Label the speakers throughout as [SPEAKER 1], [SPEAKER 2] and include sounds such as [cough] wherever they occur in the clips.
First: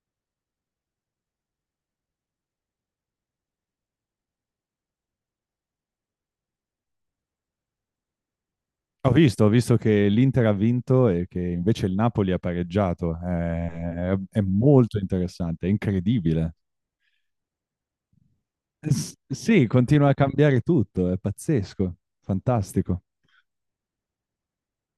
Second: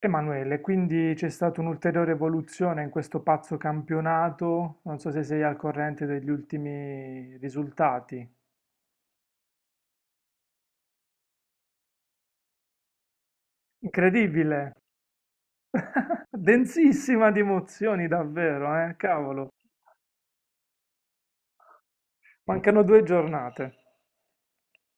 [SPEAKER 1] Emanuele, quindi c'è stata un'ulteriore evoluzione in questo pazzo campionato, non so se sei al corrente degli ultimi risultati.
[SPEAKER 2] Ho visto che l'Inter ha vinto e che invece il Napoli ha pareggiato. È
[SPEAKER 1] Incredibile!
[SPEAKER 2] molto interessante, è
[SPEAKER 1] [laughs]
[SPEAKER 2] incredibile.
[SPEAKER 1] Densissima di emozioni, davvero, eh? Cavolo,
[SPEAKER 2] Sì, continua a cambiare tutto, è pazzesco,
[SPEAKER 1] mancano
[SPEAKER 2] fantastico.
[SPEAKER 1] due giornate.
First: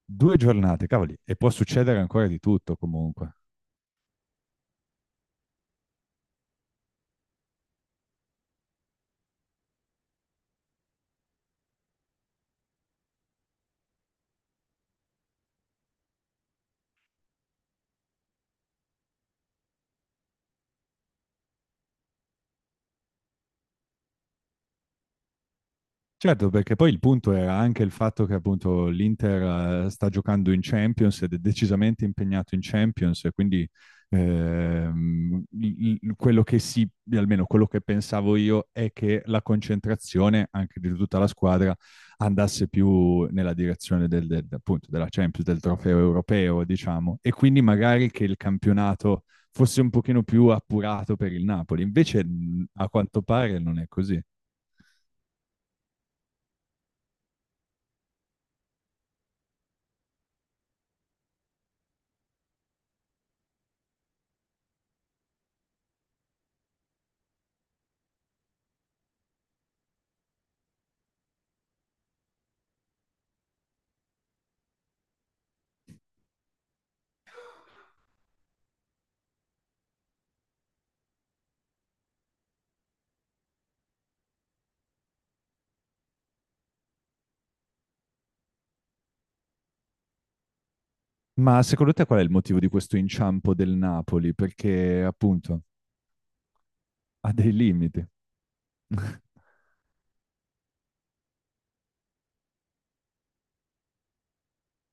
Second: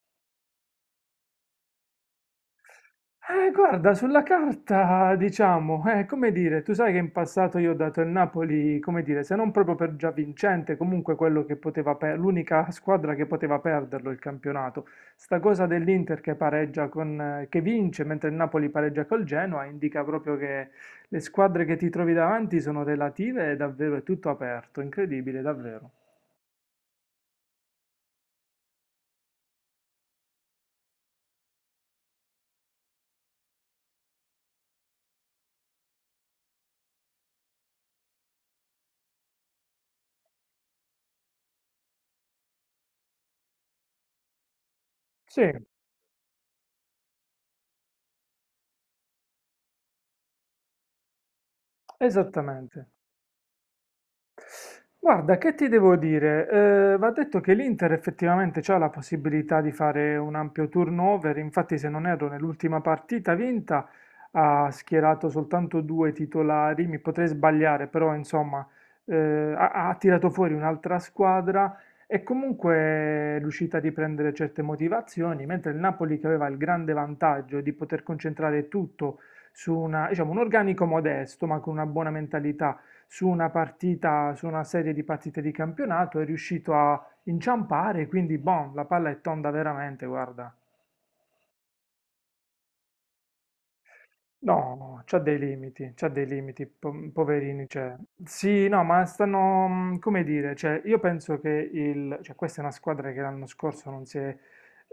[SPEAKER 2] Due giornate, cavoli, e può succedere ancora di tutto comunque.
[SPEAKER 1] Guarda, sulla carta, diciamo, come dire, tu sai che in passato io ho dato il Napoli, come dire, se non proprio per già vincente, comunque quello che poteva per- l'unica squadra che poteva perderlo il campionato. Sta cosa dell'Inter che pareggia che vince mentre il Napoli pareggia col Genoa indica proprio che le squadre che ti trovi davanti sono relative e davvero è tutto aperto, incredibile, davvero.
[SPEAKER 2] Certo, perché poi il punto era anche il fatto che appunto l'Inter sta giocando in Champions ed è decisamente impegnato in Champions e quindi quello che si, almeno quello che pensavo io, è che la concentrazione anche di tutta la squadra andasse più nella direzione appunto della
[SPEAKER 1] Sì,
[SPEAKER 2] Champions, del trofeo europeo, diciamo, e quindi magari che il campionato fosse un pochino più appurato per il Napoli. Invece
[SPEAKER 1] esattamente.
[SPEAKER 2] a quanto pare non è così.
[SPEAKER 1] Guarda, che ti devo dire? Va detto che l'Inter effettivamente ha la possibilità di fare un ampio turnover, infatti se non erro nell'ultima partita vinta ha schierato soltanto due titolari, mi potrei sbagliare, però insomma eh, ha tirato fuori un'altra squadra e comunque è riuscita a riprendere certe motivazioni, mentre il Napoli che aveva il grande vantaggio di poter concentrare tutto diciamo, un organico modesto ma con una buona mentalità, su una partita, su una serie di partite di campionato, è riuscito a inciampare, quindi boh, la palla è tonda veramente, guarda.
[SPEAKER 2] Ma secondo te qual è il motivo di questo inciampo del Napoli?
[SPEAKER 1] No,
[SPEAKER 2] Perché appunto
[SPEAKER 1] c'ha dei limiti,
[SPEAKER 2] ha dei
[SPEAKER 1] poverini, cioè.
[SPEAKER 2] limiti.
[SPEAKER 1] Sì, no, ma
[SPEAKER 2] [laughs]
[SPEAKER 1] stanno, come dire, cioè, io penso che cioè, questa è una squadra che l'anno scorso non si è,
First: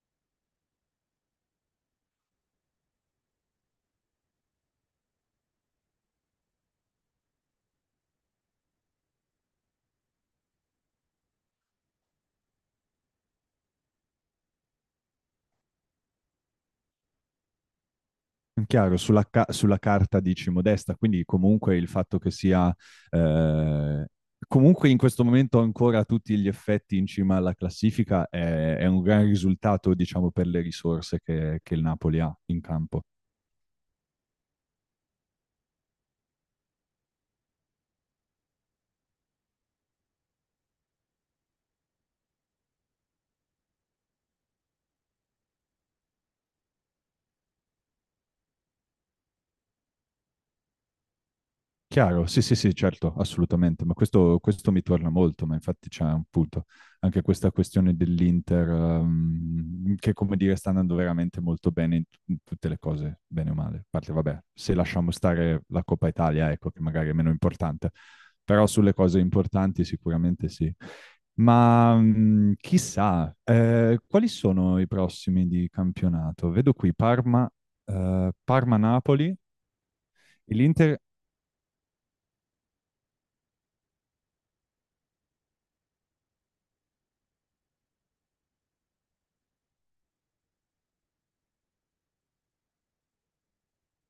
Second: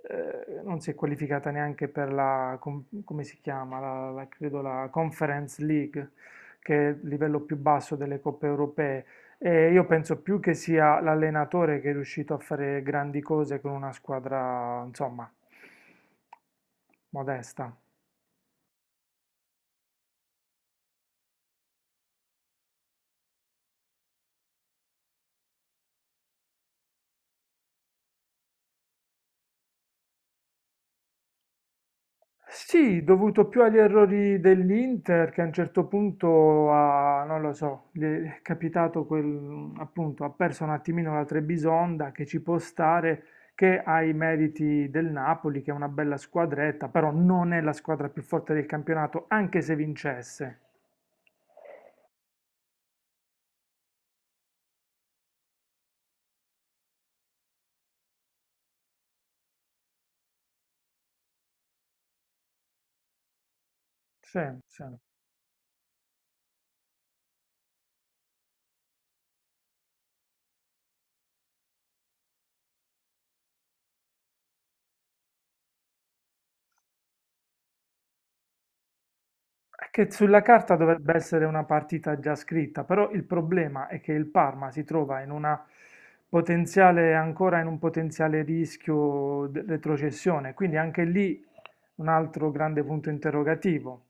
[SPEAKER 1] eh, non si è qualificata neanche per la, come si chiama, la, credo la Conference League, che è il livello più basso delle coppe europee. E io penso più che sia l'allenatore che è riuscito a fare grandi cose con una squadra, insomma, modesta.
[SPEAKER 2] Chiaro, sulla carta dici modesta, quindi comunque il fatto che sia eh, comunque in questo momento ancora a tutti gli effetti in cima alla classifica è un gran risultato, diciamo, per le risorse che il Napoli ha in
[SPEAKER 1] Sì,
[SPEAKER 2] campo.
[SPEAKER 1] dovuto più agli errori dell'Inter che a un certo punto ha, non lo so, gli è capitato quel, appunto, ha perso un attimino la Trebisonda che ci può stare, che ha i meriti del Napoli, che è una bella squadretta, però non è la squadra più forte del campionato, anche se vincesse.
[SPEAKER 2] Chiaro, sì, sì, sì, certo, assolutamente, ma questo mi torna molto, ma infatti c'è un punto, anche questa questione dell'Inter, che come dire sta andando veramente molto bene in tutte le cose, bene o male, a parte vabbè,
[SPEAKER 1] Sì,
[SPEAKER 2] se
[SPEAKER 1] sì.
[SPEAKER 2] lasciamo stare la Coppa Italia, ecco, che magari è meno importante, però sulle cose importanti sicuramente sì. Ma chissà, quali sono i prossimi di campionato? Vedo qui Parma, Parma-Napoli,
[SPEAKER 1] È che sulla
[SPEAKER 2] e
[SPEAKER 1] carta
[SPEAKER 2] l'Inter.
[SPEAKER 1] dovrebbe essere una partita già scritta, però il problema è che il Parma si trova ancora in un potenziale rischio di retrocessione, quindi anche lì un altro grande punto interrogativo.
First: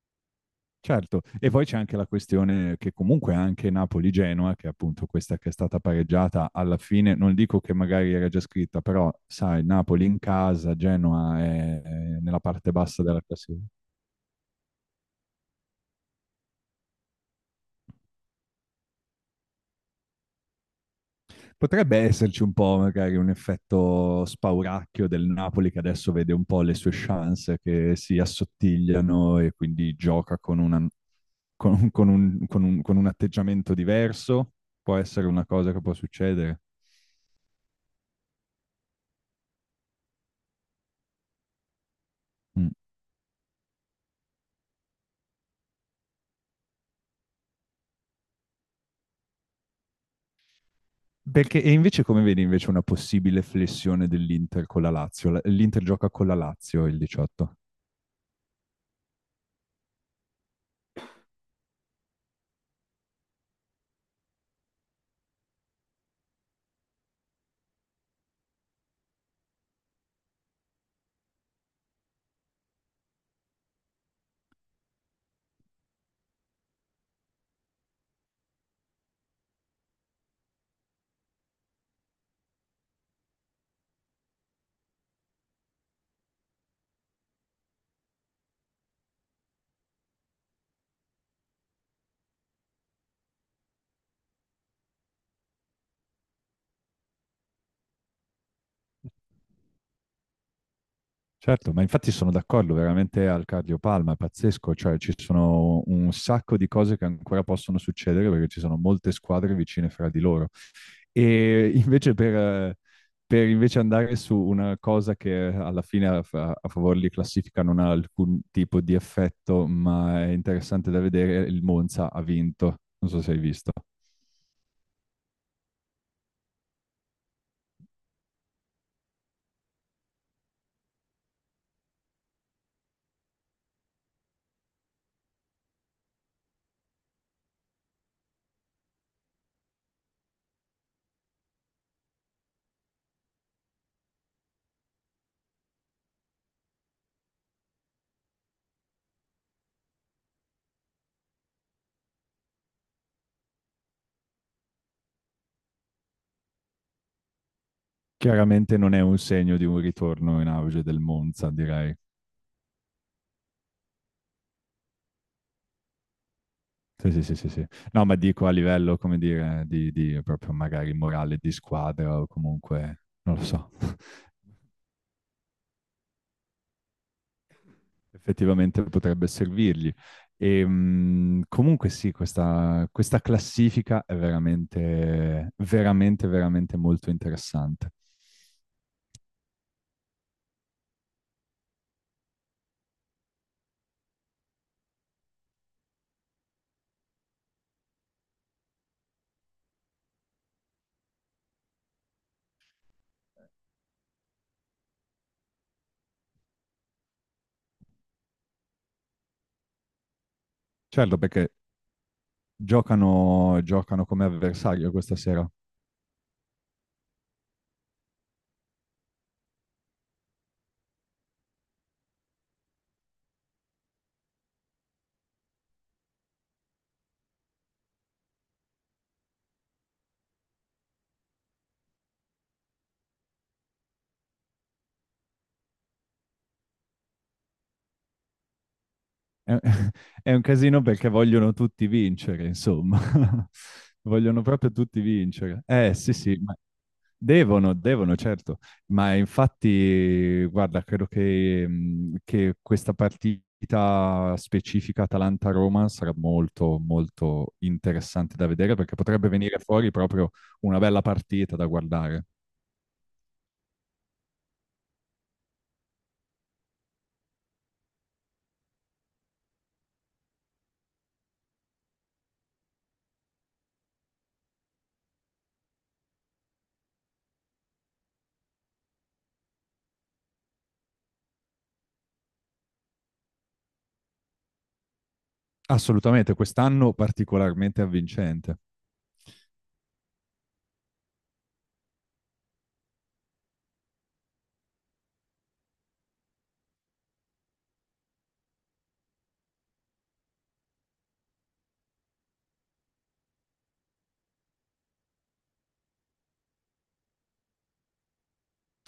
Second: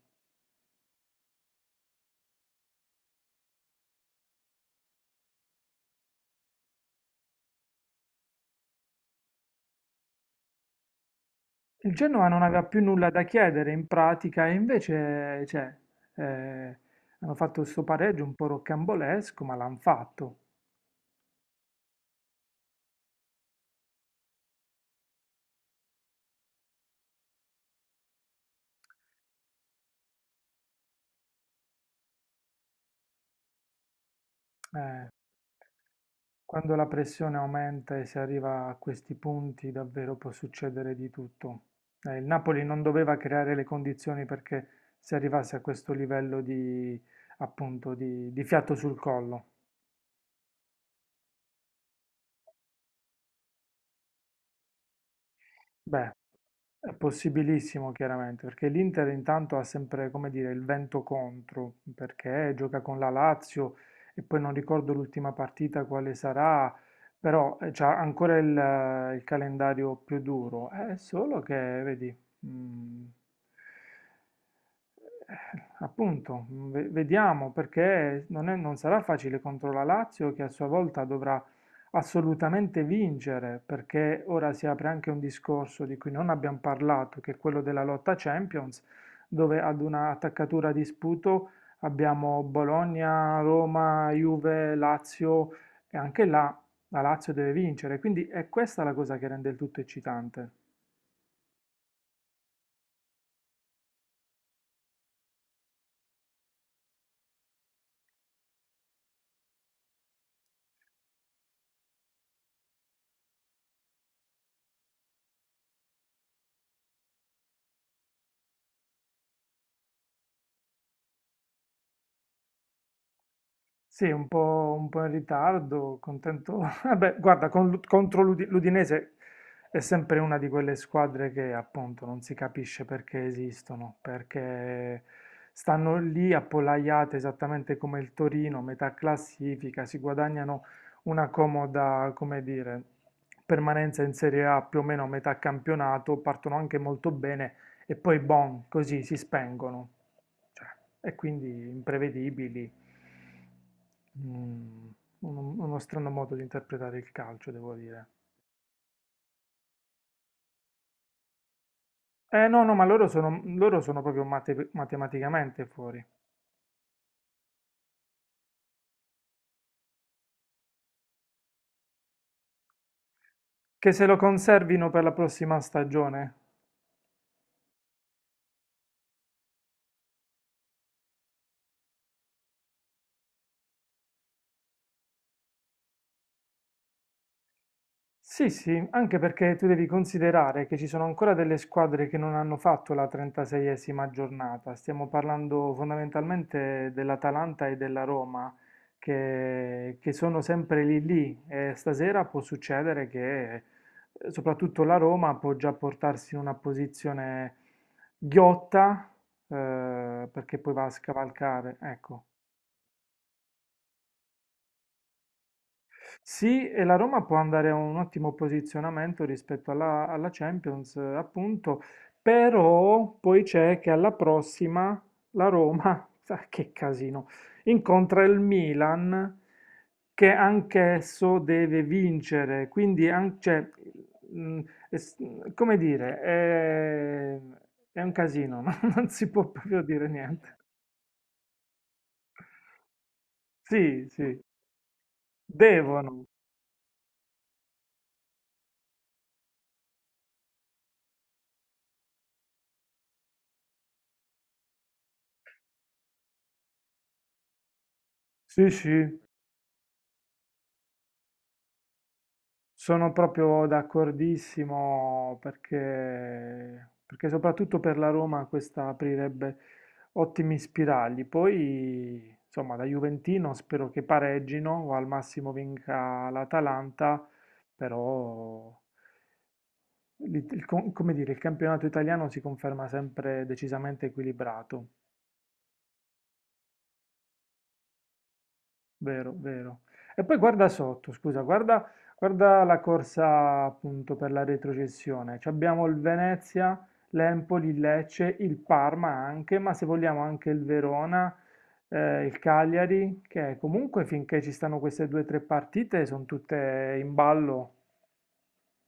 [SPEAKER 2] Certo, e poi c'è anche la questione che comunque anche Napoli-Genoa, che è appunto questa che è stata pareggiata alla fine, non dico che magari era già scritta, però sai, Napoli in casa,
[SPEAKER 1] Il
[SPEAKER 2] è
[SPEAKER 1] Genoa
[SPEAKER 2] nella
[SPEAKER 1] non aveva
[SPEAKER 2] parte
[SPEAKER 1] più
[SPEAKER 2] bassa
[SPEAKER 1] nulla
[SPEAKER 2] della
[SPEAKER 1] da
[SPEAKER 2] classifica.
[SPEAKER 1] chiedere in pratica e invece, cioè, eh, hanno fatto questo pareggio un po' rocambolesco, ma l'hanno fatto.
[SPEAKER 2] Potrebbe esserci un po' magari un effetto spauracchio del Napoli che adesso vede un po' le sue chance che si assottigliano e quindi gioca con, una, con, un, con un, con un atteggiamento diverso, può
[SPEAKER 1] Eh,
[SPEAKER 2] essere una cosa che può succedere.
[SPEAKER 1] Quando la pressione aumenta e si arriva a questi punti, davvero può succedere di tutto. Il Napoli
[SPEAKER 2] Mm.
[SPEAKER 1] non doveva creare le condizioni perché si arrivasse a questo livello di, appunto, di fiato sul collo.
[SPEAKER 2] Perché, e invece come vedi invece una possibile flessione dell'Inter con la Lazio? L'Inter gioca
[SPEAKER 1] Beh,
[SPEAKER 2] con la Lazio
[SPEAKER 1] è
[SPEAKER 2] il 18.
[SPEAKER 1] possibilissimo chiaramente, perché l'Inter intanto ha sempre, come dire, il vento contro, perché gioca con la Lazio e poi non ricordo l'ultima partita quale sarà, però ha ancora il calendario più duro. È solo che, vedi, mm, eh, appunto, vediamo perché non sarà facile contro la Lazio che a sua volta dovrà assolutamente vincere, perché ora si apre anche un discorso di cui non abbiamo parlato, che è quello della lotta Champions, dove ad una attaccatura di sputo abbiamo Bologna, Roma, Juve, Lazio e anche là la Lazio deve vincere, quindi è questa la cosa che rende il tutto eccitante.
[SPEAKER 2] Certo, ma infatti sono d'accordo, veramente al cardio palma, è pazzesco, cioè ci sono un sacco di cose che ancora possono succedere perché ci sono molte squadre vicine fra di loro. E invece eh, per invece andare su una cosa che alla fine a favore di classifica non ha alcun tipo di effetto, ma è interessante da vedere, il Monza ha vinto, non so se hai visto.
[SPEAKER 1] Sì, un po' in ritardo, contento. [laughs] Vabbè, guarda, contro l'Udinese è sempre una di quelle squadre che appunto non si capisce perché esistono, perché stanno lì appollaiate esattamente come il Torino, metà classifica, si guadagnano una comoda, come dire, permanenza in Serie A più o meno a metà campionato, partono anche molto bene e poi boom, così si spengono. Cioè, e quindi imprevedibili. Mm, uno strano modo di interpretare il calcio, devo dire.
[SPEAKER 2] Chiaramente non è un segno di un ritorno in auge del Monza, direi.
[SPEAKER 1] Eh no, no, ma loro sono proprio matematicamente fuori.
[SPEAKER 2] Sì, sì, sì, sì, sì. No, ma dico a livello, come dire, di proprio magari morale di squadra o comunque, non lo so,
[SPEAKER 1] Che se lo
[SPEAKER 2] [laughs]
[SPEAKER 1] conservino per la prossima stagione?
[SPEAKER 2] effettivamente potrebbe servirgli. E, comunque sì, questa classifica è veramente, veramente, veramente molto interessante.
[SPEAKER 1] Sì, sì, anche perché tu devi considerare che ci sono ancora delle squadre che non hanno fatto la 36esima giornata. Stiamo parlando fondamentalmente dell'Atalanta e della Roma, che sono sempre lì lì. E stasera può succedere che soprattutto la Roma può già portarsi in una posizione ghiotta, perché poi va a
[SPEAKER 2] Certo, perché
[SPEAKER 1] scavalcare. Ecco.
[SPEAKER 2] giocano come avversario questa sera.
[SPEAKER 1] Sì, e la Roma può andare a un ottimo posizionamento rispetto alla Champions, appunto, però poi c'è che alla prossima la Roma, [laughs] sa che casino, incontra il Milan che anch'esso deve vincere, quindi cioè, mm, es- come dire, è un casino, [laughs] non si può
[SPEAKER 2] È,
[SPEAKER 1] proprio
[SPEAKER 2] [laughs]
[SPEAKER 1] dire
[SPEAKER 2] è un
[SPEAKER 1] niente.
[SPEAKER 2] casino perché vogliono tutti vincere, insomma. [laughs]
[SPEAKER 1] Sì, sì,
[SPEAKER 2] Vogliono proprio tutti vincere. Sì,
[SPEAKER 1] devono,
[SPEAKER 2] sì, ma devono, certo. Ma infatti, guarda, credo che questa partita specifica Atalanta-Roma sarà molto, molto interessante da
[SPEAKER 1] sì,
[SPEAKER 2] vedere perché
[SPEAKER 1] sì.
[SPEAKER 2] potrebbe venire fuori proprio una bella partita da guardare.
[SPEAKER 1] Sono proprio d'accordissimo perché, perché soprattutto per la Roma questa aprirebbe ottimi spiragli. Poi, insomma, da Juventino spero che pareggino o al massimo vinca l'Atalanta, però, il, come dire, il campionato italiano si conferma sempre decisamente equilibrato.
[SPEAKER 2] Assolutamente, quest'anno particolarmente avvincente.
[SPEAKER 1] Vero, vero. E poi guarda sotto, scusa, guarda, guarda la corsa appunto per la retrocessione. Ci abbiamo il Venezia, l'Empoli, il Lecce, il Parma anche, ma se vogliamo anche il Verona, il Cagliari, che comunque finché ci stanno queste due o tre partite sono tutte in ballo.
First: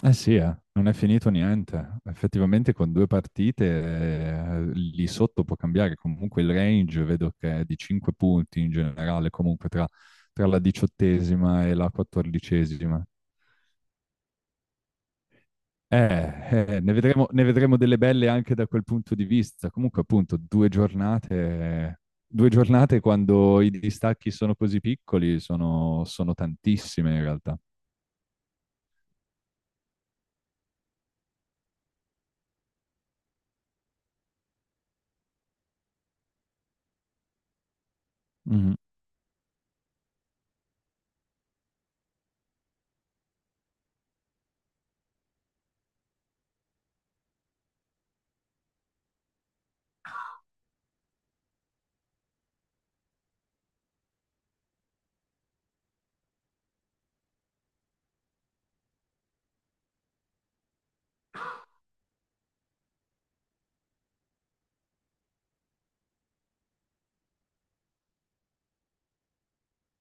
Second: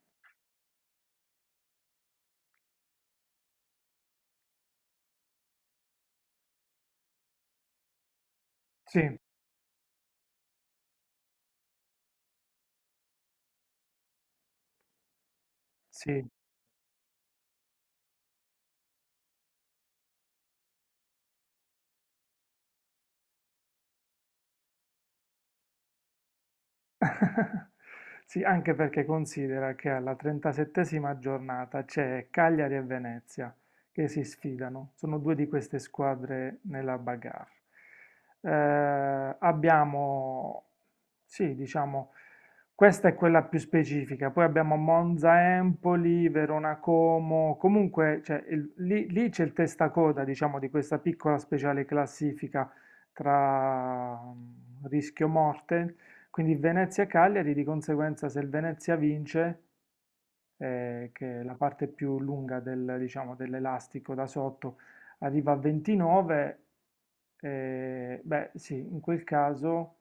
[SPEAKER 2] Eh sì, non è finito niente. Effettivamente con due partite lì sotto può cambiare. Comunque il range vedo che è di 5 punti in
[SPEAKER 1] Sì,
[SPEAKER 2] generale, comunque tra, tra la 18ª e la 14ª.
[SPEAKER 1] sì,
[SPEAKER 2] Eh, Ne vedremo, ne vedremo delle belle anche da quel punto di vista. Comunque appunto due giornate quando i distacchi sono così piccoli sono, sono tantissime in realtà.
[SPEAKER 1] [laughs] sì, anche perché considera che alla 37esima giornata c'è Cagliari e Venezia che si sfidano, sono due di queste squadre nella bagarre.
[SPEAKER 2] Mhm.
[SPEAKER 1] Abbiamo, sì, diciamo, questa è quella più specifica, poi abbiamo Monza Empoli, Verona Como, comunque cioè, lì, lì c'è il testacoda, diciamo, di questa piccola speciale classifica tra rischio morte, quindi Venezia e Cagliari, di conseguenza se il Venezia vince, che è la parte più lunga del, diciamo, dell'elastico da sotto, arriva a 29, beh sì, in quel caso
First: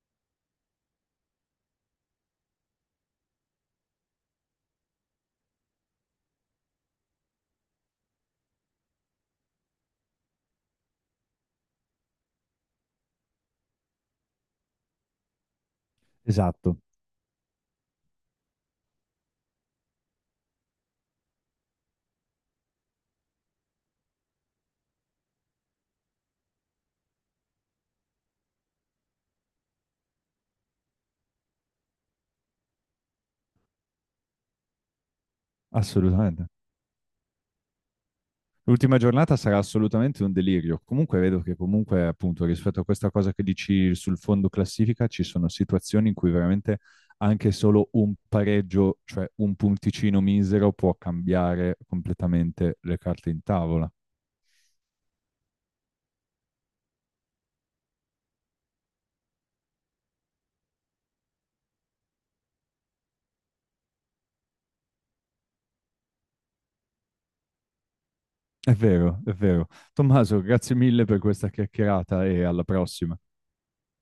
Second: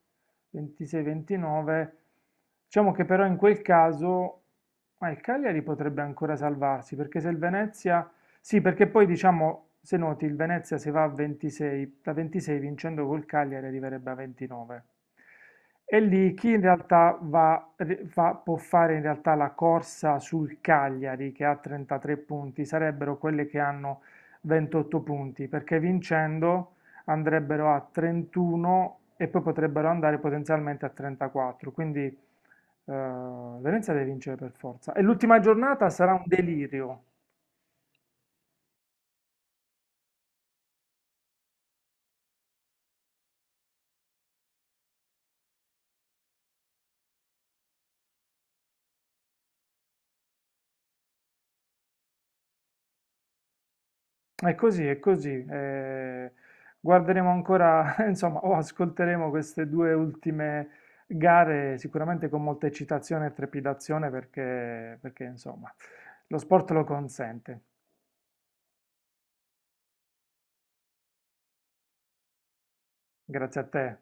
[SPEAKER 1] 26-29, diciamo che però in quel caso ah, il Cagliari potrebbe ancora salvarsi, perché se il Venezia sì, perché poi diciamo, se noti, il Venezia se va a 26, da 26 vincendo col Cagliari arriverebbe a 29. E lì chi in
[SPEAKER 2] Esatto.
[SPEAKER 1] realtà può fare in realtà la corsa sul Cagliari che ha 33 punti, sarebbero quelle che hanno 28 punti, perché vincendo andrebbero a 31 e poi potrebbero andare potenzialmente a 34. Quindi Venezia deve vincere per forza. E l'ultima giornata sarà un
[SPEAKER 2] Assolutamente.
[SPEAKER 1] delirio.
[SPEAKER 2] L'ultima giornata sarà assolutamente un delirio. Comunque vedo che comunque, appunto, rispetto a questa cosa che dici sul fondo classifica, ci sono situazioni in cui veramente anche solo un pareggio, cioè un punticino misero, può cambiare completamente le carte in tavola.
[SPEAKER 1] È così, è così. Guarderemo ancora, [laughs] insomma, o ascolteremo queste due ultime gare sicuramente con molta eccitazione e trepidazione perché, perché, insomma, lo sport lo consente.
[SPEAKER 2] È vero, è vero. Tommaso, grazie mille per questa chiacchierata e alla prossima.
[SPEAKER 1] Grazie a te.